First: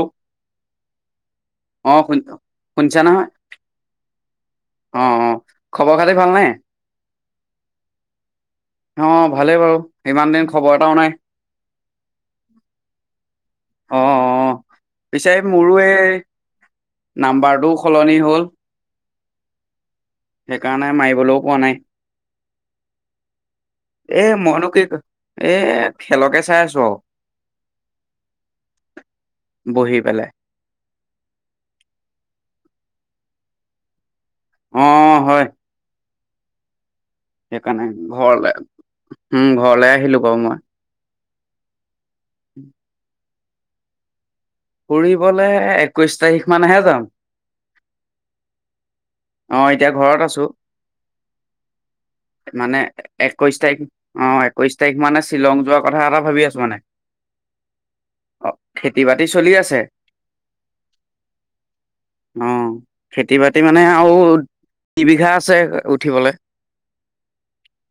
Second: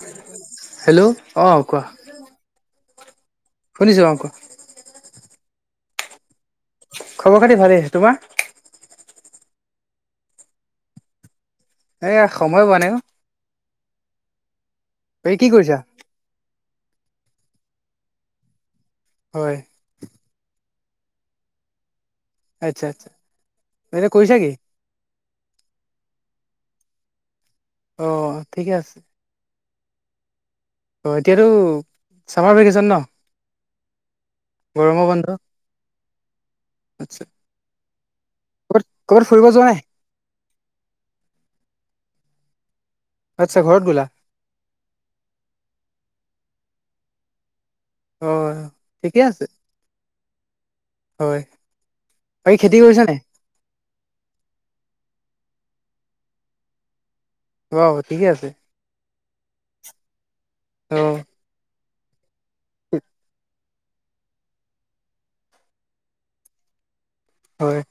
অ hello অ' ক শুনিছা নহয়? শুনিছোঁ অ' কোৱা? অ', অ' খবৰ খাতি ভালনে? খবৰ খাতি ভালেই। তোমাৰ? অ' ভালেই বাৰু, ইমান দিন খবৰ এটাও নাই। এইয়া সময় পোৱা নাই অ'। অ' পিছে এই কি মোৰো কৰিছা এই নাম্বাৰটোও সলনি হ'ল। হয়। সেইকাৰণে মাৰিবলৈও পোৱা নাই। আচ্ছা আচ্চা। এ, মইনো কি এ, খেলকে চাই আছোঁ আৰু। অ' ঠিকে আছে। বহি পেলাই। অ' এতিয়াতো ছামাৰ ভেকেশ্যন ন'? অ গৰমৰ বন্ধ। হয় আচ্ছা সেইকাৰণে ঘৰলে ক'বাত ক'বাত ফুৰিব উম, যোৱা নাই ঘৰলে আহিলোঁ বাৰু মই। উম। আচ্ছা, ঘৰত গ'লা? ফুৰিবলে একৈছ তাৰিখ মানহে যাম। অ' ঠিকে আছে। অ' এতিয়া ঘৰত আছোঁ, হয় বাকী খেতি মানে কৰিছা এক নাই একৈছ তাৰিখ অ' একৈছ তাৰিখ মানে শ্বিলং যোৱাৰ কথা এটা ভাবি আছোঁ মানে। বাও ঠিকে আছে অ' খেতি বাতি চলি আছে। অ অ' খেতি বাতি মানে আৰু দু বিঘা আছে উঠিবলৈ। হয়।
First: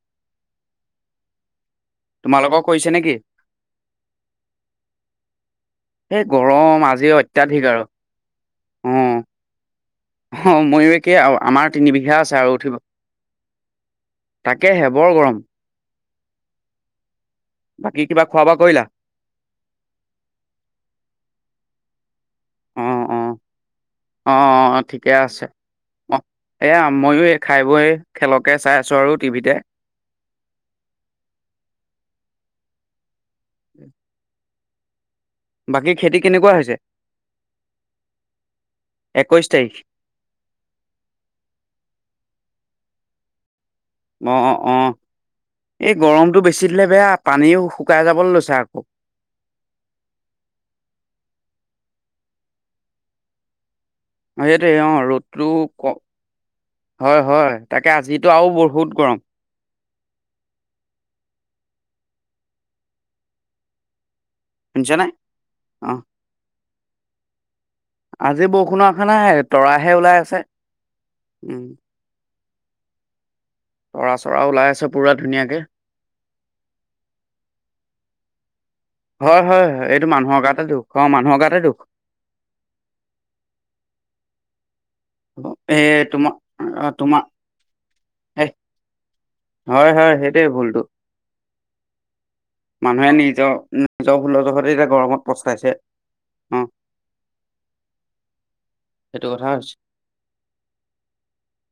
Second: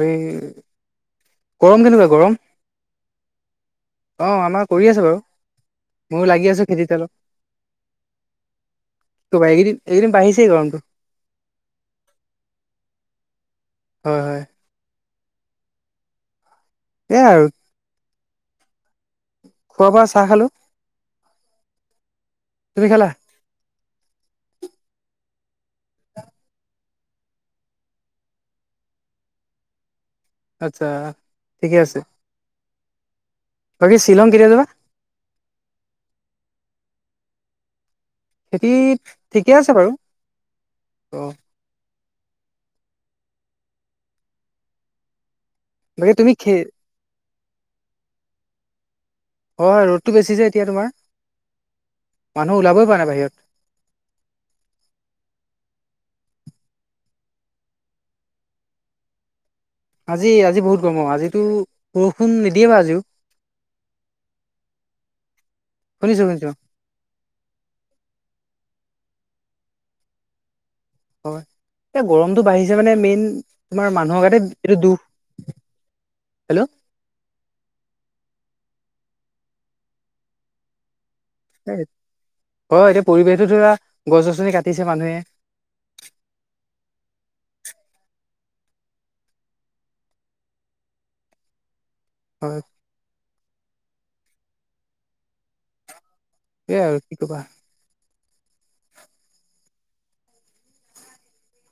এই গৰম কেনেকুৱা? গৰম তোমালোকৰ কৰিছে নেকি? অ', আমাৰ কৰি আছে বাৰু। এই ময়ো লাগি আছো গৰম খেতিত অলপ আজি অত্যাধিক আৰু। অ', এইকেইদিন এইকেইদিন বাঢ়িছেই অ, গৰমটো ময়ো একে আমাৰ তিনিবিঘা আছে আৰু উঠিব। [inaudible] হয়, হয়, তাকে হে বৰ গৰম। সেয়াই আৰু বাকি কিবা খোৱা বোৱা কৰিলা? খোৱা বোৱা চাহ খালোঁ। তুমি অ', খালা? অ', অ', অ', ঠিকে আছে। অ', এয়া ময়ো এই খাই বৈ খেলকে চাই আছো আৰু টিভিতে। আচ্ছা ঠিকে আছে। বাকী শিলং কেতিয়া যাবা? বাকী খেতি কেনেকুৱা হৈছে? খেতি একৈশ ঠিকে তাৰিখ আছে বাৰু অ', অ', অ', অ', এই বাকী তুমি গৰমটো খে বেছি দিলে বেয়া পানীও শুকাই যাবলৈ লৈছে আকৌ। হয় ৰ'দটো বেছি যে এতিয়া তোমাৰ, মানুহ ওলাবই পৰা নাই বাহিৰত। সেইটোৱে অ', ৰ'দটো ক হয়, হয় তাকে আজিতো আৰু বহুত গৰম। আজি আজি বহুত গৰম অ', আজিতো বৰষুণ নিদিয়ে বাৰু আজিও। শুনিছা নে, অ', শুনিছো শুনিছো। আজি বৰষুণৰ আখা নাই তৰাহে ওলাই আছে। হয়, উম এই গৰমটো বাঢ়িছে মানে মেইন তোমাৰ তৰা মানুহৰ চৰা গাতে ওলাই এইটো আছে দুখ। পুৰা ধুনীয়াকে হেল্ল' হয়, হয়, হয়, এইটো মানুহৰ গাতে দুখ অ' মানুহৰ গাত হয়, এতিয়া পৰিৱেশটো ধৰা, গছ গছনি কাটিছে মানুহে। এ তোমাৰ তোমাৰ এ হয়, হয়, সেইটোৱে ভুলতো। হয়, মানুহে নিজৰ নিজৰ ভুলৰ জহতে এতিয়া গৰমত পস্তাইছে। এয়াই আৰু কি কবা। সেইটো কথা হৈছে।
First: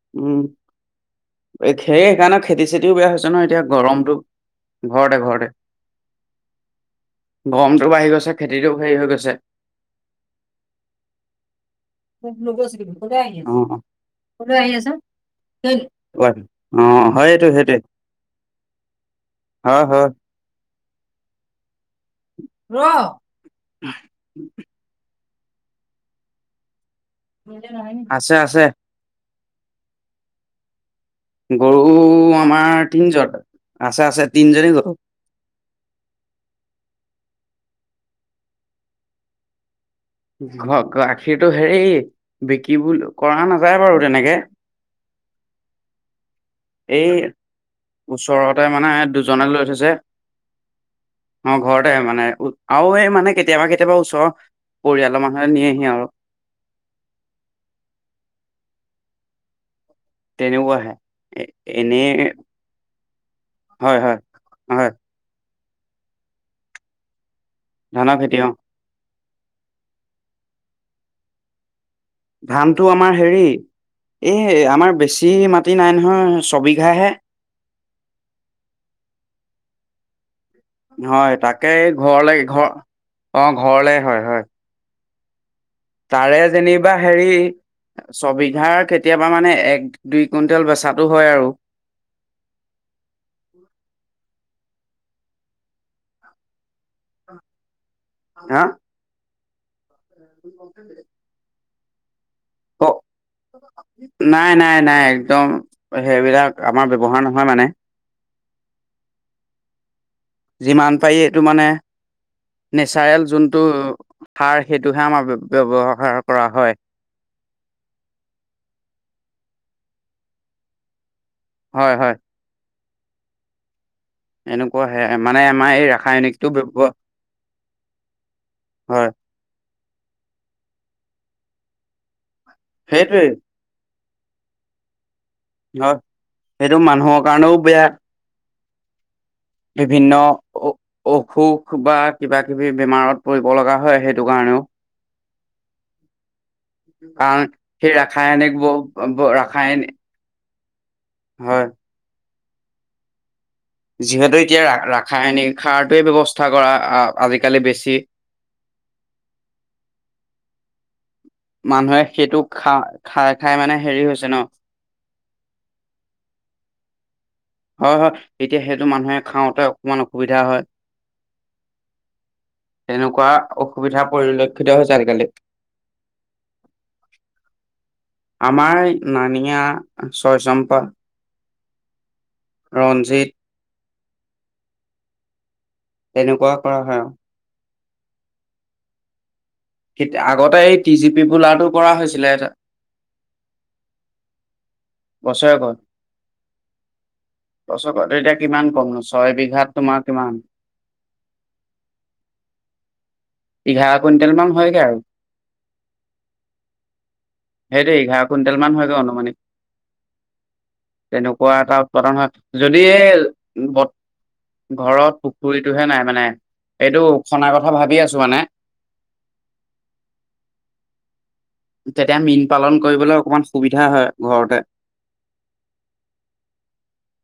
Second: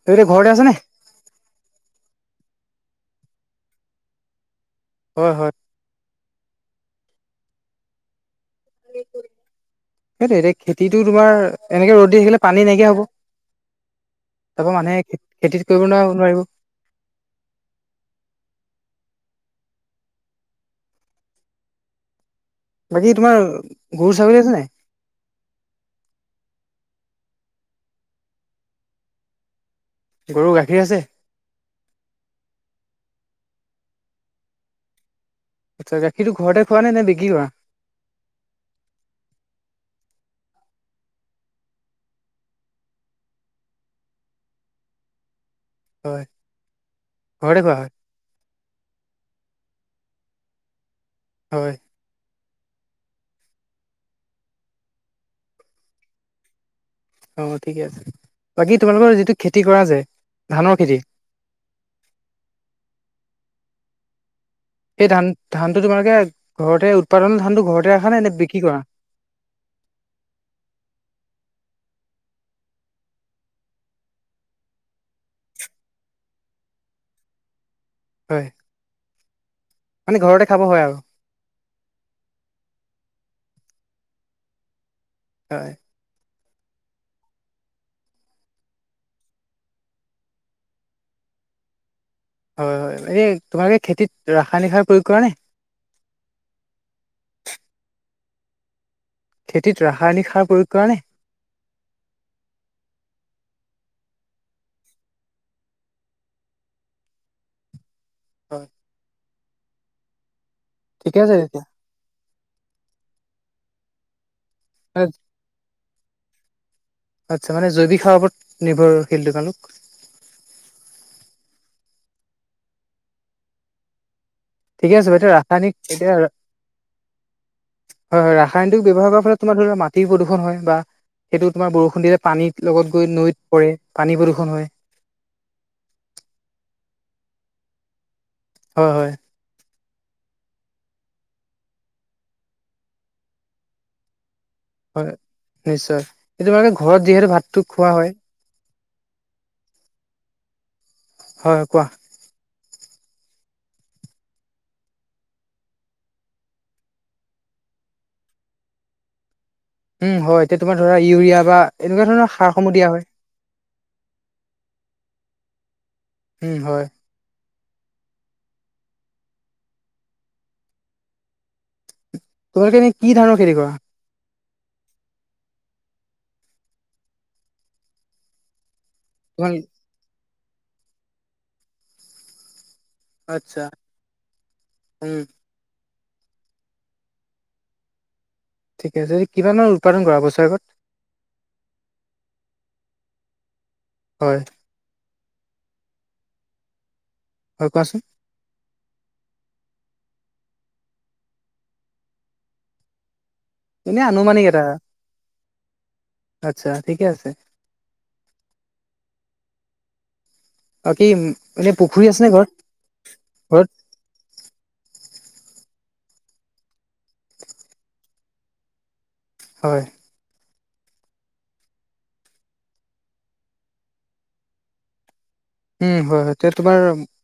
তুমি এতিয়া উম, ঘৰতে আছে নে সে সেইকাৰণে খেতি চেতিও বেয়া হৈছে ন' এতিয়া গৰমটো ঘৰতে হয় ঘৰতে। হয় গৰমটো বাঢ়ি গৈছে খেতিটো হেৰি হৈ গৈছে। সেইটোৱে এতিয়া খেতিটো তোমাৰ এনেকে ৰ'দ দি থাকিলে পানী নাইকিয়া হ'ব, অ অ তাৰপৰা মানুহে খেতি কৰিব নোৱাৰ হয়। নোৱাৰিব। অ', হয়টো সেইটোৱে হয়, হয়। বাকী তোমাৰ গৰু ছাগলী আছে নাই? আছে, আছে। গৰু গাখীৰ আছে? গৰু আমাৰ তিনজন আছে আছে তিনজনি গৰু। আচ্ছা গাখীৰটো ঘৰতে খোৱা নে বিক্ৰী কৰা? ঘৰ, গাখীৰটো হেৰি বিক্ৰী কৰা নাযায় বাৰু তেনেকে। হয়। এই ঘৰতে খোৱা হয়, ওচৰতে মানে দুজনে লৈ থৈছে। অ', হয় ঘৰতে মানে উ আৰু এই মানে কেতিয়াবা কেতিয়াবা ওচৰৰ পৰিয়ালৰ মানুহে নিয়েহি আৰু। অ', ঠিকে আছে বাকী তোমালোকৰ যিটো খেতি কৰা যে। তেনেকুৱা ধানৰ আহে খেতি এ এনেই হয়, হয়, হয়। এই ধান ধানটো তোমালোকে ঘৰতে উৎপাদনৰ ধানতটো ঘৰতে ধানৰ ৰাখা নে খেতি নে অ' বিক্ৰী কৰা। ধানতটো আমাৰ হেৰি এই আমাৰ বেছি মাটি নাই নহয় ছবিঘাহে। হয়। মানে ঘৰতে খাব হয় আৰু। হয়, তাকেই ঘৰলৈ ঘৰ অ ঘৰলে হয় হয়। হয়। তাৰে যেনিবা হেৰি। ছবিঘাৰ কেতিয়াবা মানে এক দুই কুইণ্টেল বেচাটো হয় আৰু। হয়, হয়, এইনে তোমালোকে খেতিত ৰাসায়নিক সাৰ প্ৰয়োগ কৰা নে? হা? খেতিত ৰাসায়নিক সাৰ প্ৰয়োগ কৰা ন? অ। নাই নাই নাই একদম সেইবিলাক আমাৰ ব্যৱহাৰ নহয় মানে। হয়। যিমান পাৰি ঠিকে আছে এইটো তেতিয়া মানে নেচাৰেল যোনটো সাৰ সেইটোহে আমাৰ। ব্যৱহাৰ কৰা হয়। আচ্ছা, মানে জৈৱিক সাৰ ওপৰত নিৰ্ভৰশীলো তোমালোক। হয় হয়। এনেকুৱা ঠিকে হে আছে বাৰু মানে আমাৰ এই ৰাসায়নিক এতিয়া হয় ৰাসায়নিকটো ব্যৱ হয় ৰাসায়নিক হয় ব্যৱহাৰৰ ফলত। তোমাৰ ধৰি মাটিৰ প্ৰদূষণ হয় বা সেইটো তোমাৰ বৰষুণ দিলে পানীত লগত গৈ সেইটোৱে নৈত। কৰে পানী প্ৰদূষণ হয়। হয়, সেইটো মানুহৰ কাৰণেও বেয়া। হয়, হয়। বিভিন্ন উ অসুখ, বা কিবা কিবি বেমাৰত পৰিব লগা হয় সেইটো কাৰণেও। হয় নিশ্চয় এই তোমালোকে ঘৰত যিহেতু কাৰণ, ভাতটো খোৱা সেই হয় ৰাসায়নিক বোৰ। ৰাসায়ন। হয় কোৱা? যিহেতু, এতিয়া ৰা ৰাসায়নিক সাৰটোৱে ব্যৱস্থা কৰা আজিকালি বেছি। উম, হয়, এতিয়া তোমাৰ ধৰা ইউৰিয়া বা মানুহে এনেকুৱা ধৰণৰ সেইটো খা সাৰসমূহ দিয়া হয়। খাই খাই মানে হেৰি হৈছে ন। উম হয়। হয়, হয়, এতিয়া সেইটো মানুহে খাওঁতে অকমান অসুবিধা হয়। তোমালোকে এনে কি তেনেকুৱা ধানৰ খেতি কৰা অসুবিধা পৰিলক্ষ। খতিজিকালি। আমাৰ তোমাৰ নানিয়া চয়চম্পা। ৰঞ্জিত। আচছা উম। তেনেকুৱা কৰা হয় আৰু। ঠিক আছে কিমানৰ? আগতে এই টি জি পি বোলাটো কৰা হৈছিলে এটা। হয়। বছৰেক হয় কোৱাচোন বছৰেত এতিয়া কিমান কম নছে। ছয় বিঘাত তোমাৰ কিমান। এঘাৰ এনে কুইণ্টেল আনুমানিক মান এটা হয়গৈ আৰু। আচ্ছা ঠিকে আছে সেইটো, এঘাৰ কুইণ্টেল মান হয়গৈ অনুমানিত। বাকী তেনেকুৱা এনে এটা পুখুৰী উৎপাদন আছে নে ঘৰত হয় যদি। ঘৰত পুখুৰীটোহে নাই মানে, এইটো খনা কথা ভাবি আছো মানে। হয়। তেতিয়া মীন পালন কৰিবলৈ অকমান সুবিধা হয় ঘৰতে। উম, হয় হয়, তেতিয়া তোমাৰ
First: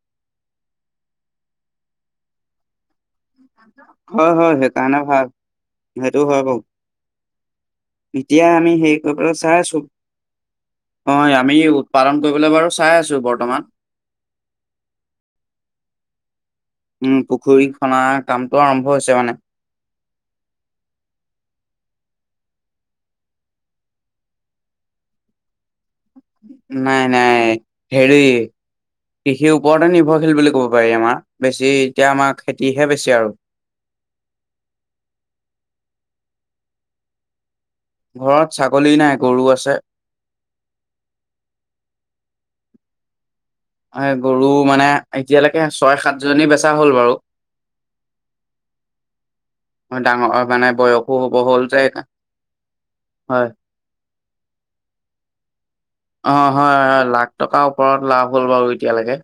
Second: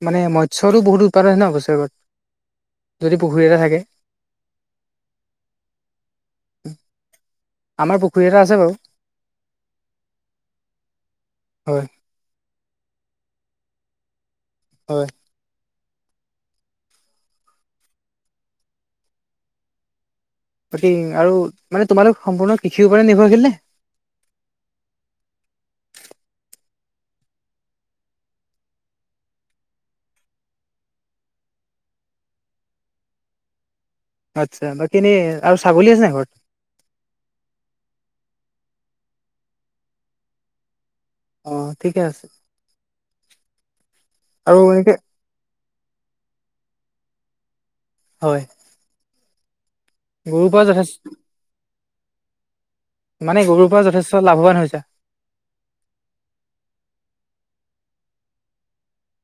মানে মৎস্যৰো বহুত উৎপাদন ন' বছৰত। যদি পুখুৰী এটাত হয় হয়, সেইকাৰণে ভাল, সেইটো হয় বাৰু। আমাৰ পুখুৰী এটা এতিয়া আছে আমি বাৰু হেৰি কৰিবলৈ চাই আছো, অ', আমি হয় উৎপাদন কৰিবলৈ বাৰু চাই আছো বৰ্তমান। হয়। উম, পুখুৰী খনাৰ কামটো আৰম্ভ হৈছে মানে। বাকি, আৰু মানে, তোমালোক সম্পূৰ্ণ কৃষিৰ ওপৰতেই নিৰ্ভৰশীল নে? নাই নাই, হেৰি কৃষিৰ ওপৰতে নিৰ্ভৰশীল বুলি ক'ব পাৰি আমাৰ, বেছি এতিয়া আমাৰ খেতিহে বেছি আৰু। আচ্ছা, বাকী এনেই আৰু ছাগলী আছে নে ঘৰত? ঘৰত ছাগলী নাই, গৰু আছে। অ', ঠিকেই আছে। এ গৰু আৰু মানে, এনেকে এতিয়ালৈকে ছয় সাতজনী বেচা হ'ল বাৰু। হয়। ডাঙৰ গৰুৰ পৰা মানে, যথেষ্ট বয়সো হ'ব হ'ল যে সেইকাৰণে। মানে গৰুৰ পৰা যথেষ্ট লাভৱান হৈছে। অ', হয় হয়, লাখ টকাৰ ওপৰত লাভ হ'ল বাৰু এতিয়ালৈকে।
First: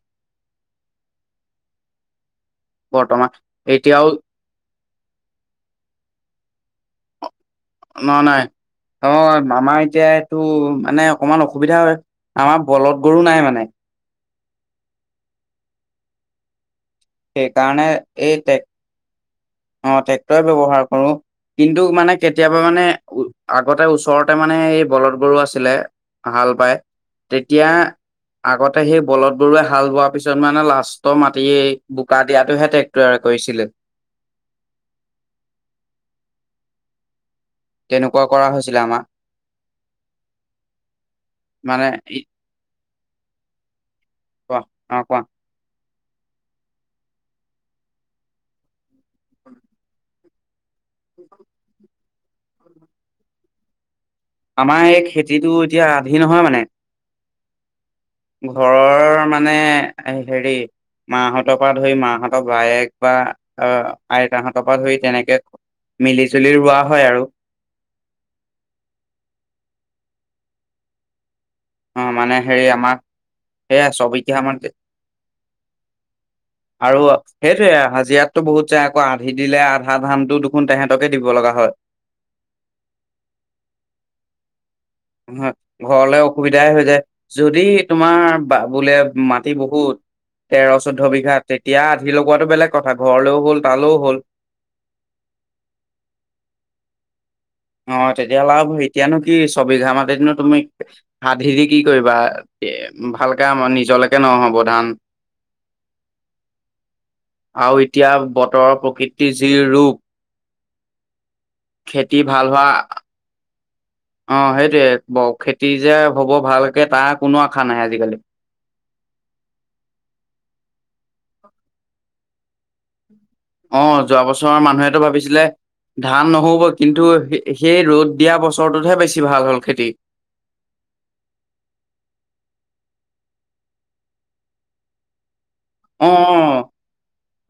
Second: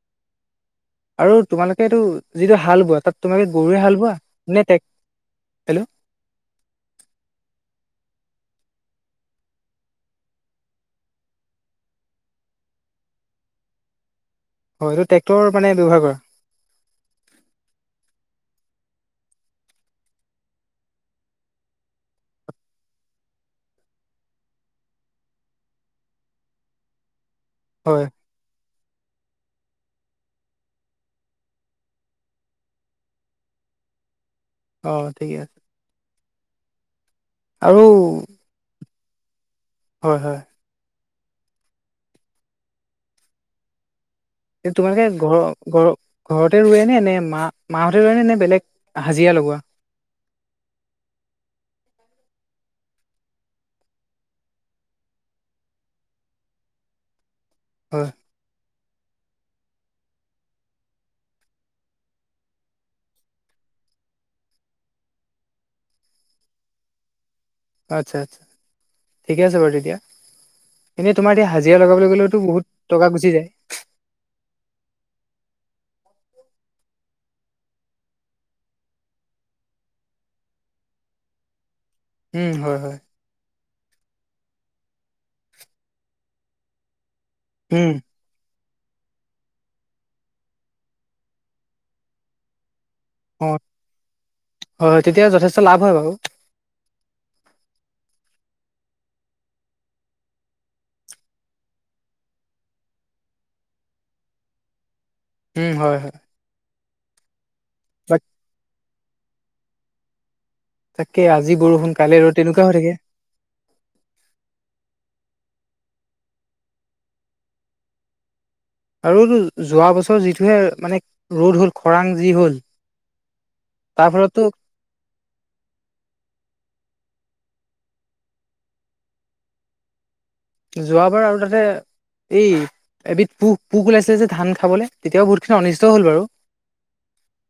আৰু তোমালোকে এইটো যিটো হাল বোৱা তাত বৰ্তমান তোমালোকে গৰুৱে হাল এতিয়াও বোৱা, নে টেক নাই নাই, অ', আমাৰ এতিয়া এইটো মানে অকমান অসুবিধা আমাৰ বলধ গৰু নাই মানে। হয়, এইটো ট্ৰেকটৰ মানে ব্যৱহাৰ কৰে। সেইকাৰণে এই টে অ', ট্ৰেক্টৰ এ ব্যৱহাৰ কৰো। কিন্তু, মানে কেতিয়াবা মানে, আগতে ওচৰতে মানে এই বলৎ গৰু আছিলে। হাল বায়, তেতিয়া হয় আগতে সেই বলধ গৰুৰে হাল বোৱাৰ পিছত মানে লাষ্টৰ মাটিয়েই বোকা দিয়াটোহে টেক তৈয়াৰ কৰিছিলে। অ', ঠিকে আছে। আৰু তেনেকুৱা কৰা হৈছিলে আমাৰ। হয় হয়। মানে এই কোৱা অ তোমালোকে কোৱা ঘৰৰ ঘৰ ঘৰতে ৰোৱে নে, নে মা মাহঁতে ৰোৱে, নে নে বেলেগ হাজিৰা লগোৱা। অ' আমাৰ এই খেতিটো এতিয়া আধি নহয় মানে হয়। ঘৰৰ মানে, হেৰি মাহঁতৰ পৰা ধৰি মাহঁতৰ বায়েক, বা আইতাহঁতৰ পৰা ধৰি তেনেকে মিলি-জুলি ৰোৱা হয় আৰু। আচ্ছা আচ্ছা, ঠিকে আছে বাৰু তেতিয়া। এনেই তোমাৰ এতিয়া হাজিৰা অ লগাবলৈ মানে গ'লেওটো হেৰি বহুত আমাৰ টকা গুচি যায়। সেয়া ছয় বিঘা মাটি আৰু, সেইটোৱে হাজিৰাতটো বহুত যায়, আকৌ আধি দিলে আধা ধানতো দেখোন তেহেতকে দিব লগা হয়। উম হয় হয়। হয়, ঘৰলে অসুবিধাই হৈ যায়। যদি উম তোমাৰ বা বোলে মাটি বহুত, তেৰ চৈধ্য বিঘা তেতিয়া আধি লগোৱাাতটো বেলেগ। কথা ঘৰলেও অ হ'ল, তালেও হ'ল। হয় হয়, তেতিয়া যথেষ্ট লাভ হয় বাৰু। অ' তেতিয়াহ'লে আৰু এতিয়ানো কি ছবিঘা মতি দিনো তুমি আধি দি কি কৰিবা? এ, ভালকে আমাৰ নিজলৈকে নহ'ব ধান। উম, হয় হয়। আৰু এতিয়া বাক বতৰৰ প্ৰকৃতিৰ যি ৰূপ। তাকে আজি বৰষুণ খেতি কালি ৰ'দ ভাল তেনেকুৱা হোৱা হৈ থাকে। অ' সেইটোয়ে, খেতি যে হ'ব ভালকে তাৰ কোনো আশা নাই আজিকালি। আৰুটো যোৱা বছৰ যিটোহে মানে ৰ'দ হ'ল খৰাং যি হ'ল অ' তাৰ যোৱা ফলতো বছৰৰ মানুহেতো ভাবিছিলে ধান নহ'ব কিন্তু সেই ৰ'দ দিয়া বছৰটোতহে বেছি ভাল হ'ল খেতি। যোৱাবাৰ আৰু তাতে এই এবিধ পোক, পোক ওলাইছে যে ধান খাবলে। তেতিয়া বহুতখিনি অনুষ্ঠিত হ'ল অ বাৰু।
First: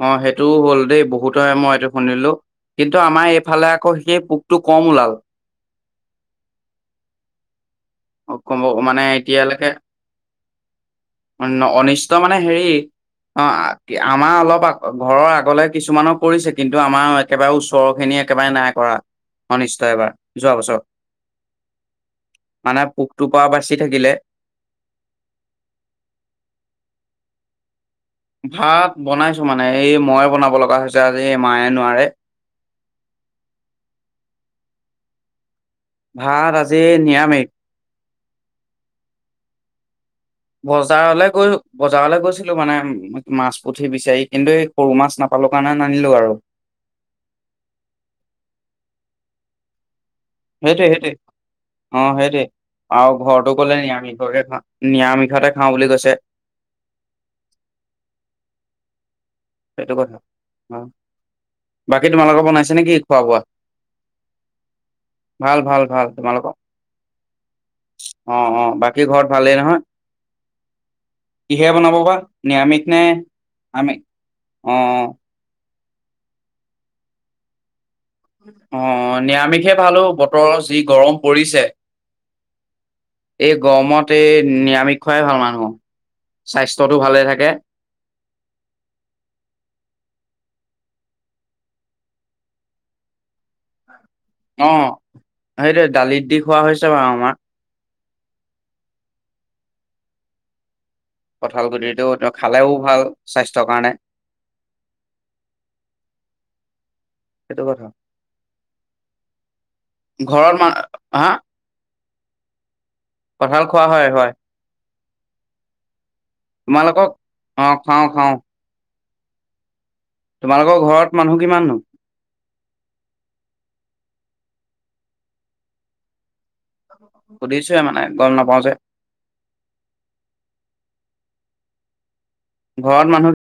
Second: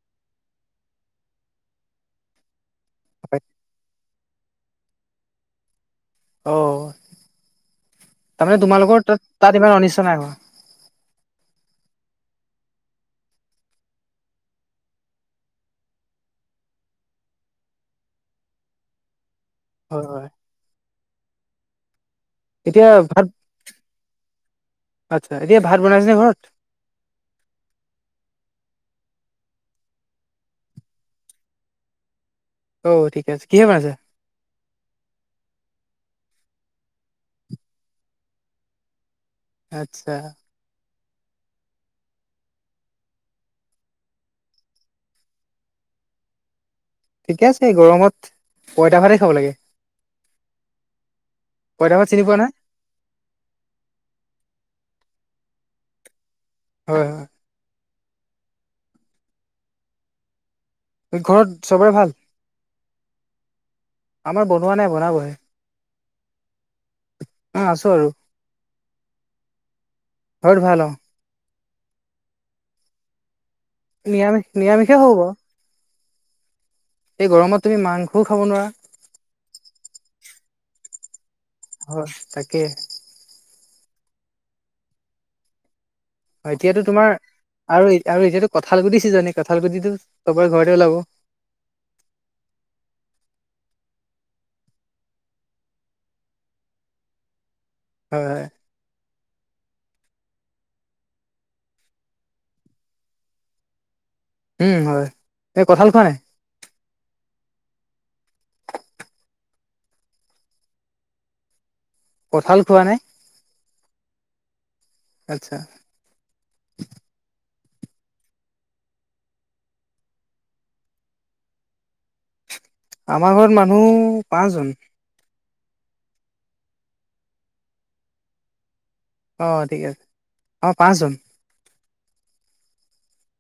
অ' সেইটোও হ'ল দেই বহুতহ মই এইটো শুনিলোঁ কিন্তু আমাৰ হয়। এইফালে আকৌ সেই টো কম ওলাল। অ' অ তাৰমানে কম মানে তোমালোকৰ তাত তাত এতিয়ালৈকে ইমান অনিষ্ট নাই হোৱা? অনিষ্ট মানে হেৰি অ' আমাৰ অলপ ঘৰৰ আগলে কিছুমানৰ কৰিছে কিন্তু আমাৰ একেবাৰে ওচৰখিনি একেবাৰে নাই কৰা অনিষ্ট, হয় এবাৰ হয় যোৱা বছৰ। মানে এতিয়া ভাত পোকটোৰপৰা বাচি থাকিলে। আচ্ছা। এতিয়া ভাত বনাইছেনে ঘৰত? ভাত বনাইছোঁ মানে, এই মই বনাব লগা হৈছে আজি মায়ে নোৱাৰে। অ' ঠিক আছে। কিহে বনাইছ? ভাত আজি নিৰামিষ। আচ্ছা। বজাৰলে গৈ বজাৰলে গৈছিলোঁ মানে মাছ পুঠি বিচাৰি কিন্তু এই সৰু মাছ নাপালোঁ কাৰণে নানিলোঁ আৰু। ঠিকে আছে গৰমত পইতা ভাতে খাব লাগে। সেইটোৱে সেইটোৱে। পইতা ভাত অ' চিনি পোৱা সেইটোৱে। নাই আৰু ঘৰতো ক'লে নিৰামিষকে খা, নিৰামিষতে খাওঁ বুলি কৈছে। হয় হয়। সেইটো কথা অ'। ঘৰত চবৰে বাকী ভাল তোমালোকৰ বনাইছে নেকি খোৱা বোৱা? আমাৰ বনোৱা নাই বনাবহে ভাল ভাল ভাল। তোমালোকৰ? অ আছো আৰু অ', অ' বাকী ঘৰত ভালেই নহয়? ঘৰত ভাল অ কিহেৰে বনাব ভাত নিৰামিষ নে আমিষ? নিৰামিষ, নিৰামিষে হ'ব। এই গৰমত তুমি মাংসও খাব নোৱাৰা। অ' নিৰামিষহে ভাল অ' বতৰৰ যি গৰম পৰিছে। হয়, তাকেই। এই গৰমত এই নিৰামিষ খোৱাই ভাল মানুহ। হয়, এতিয়াতো তোমাৰ আৰু আৰু এতিয়াতো কঁঠাল কুটি ছিজন, কঁঠাল গুটিটো চবৰে ঘৰতে ওলাব। অ' সেইটোৱে, দালিত দি খোৱা হৈছে বাৰু আমাৰ। হয় হয়। কঁঠাল গুটিটোতো খালেও ভাল স্বাস্থ্যৰ কাৰণে। উম, হয়। তই কঁঠাল খোৱা নাই? সেইটো কথা। ঘৰত মা, হা? কঁঠাল খোৱানে? কঠাল খোৱা হয় হয়। আচ্ছা। তোমালোকক অ খাওঁ খাওঁ। তোমালোকৰ ঘৰত মানুহ কিমাননো? আমাৰ ঘৰত মানুহ পাঁচ জন। সুধিছোৱে মানে গ' নাপাওঁ যে। অ', ঠিকে আছে অ, পাঁচজন। ঘৰত মানুহ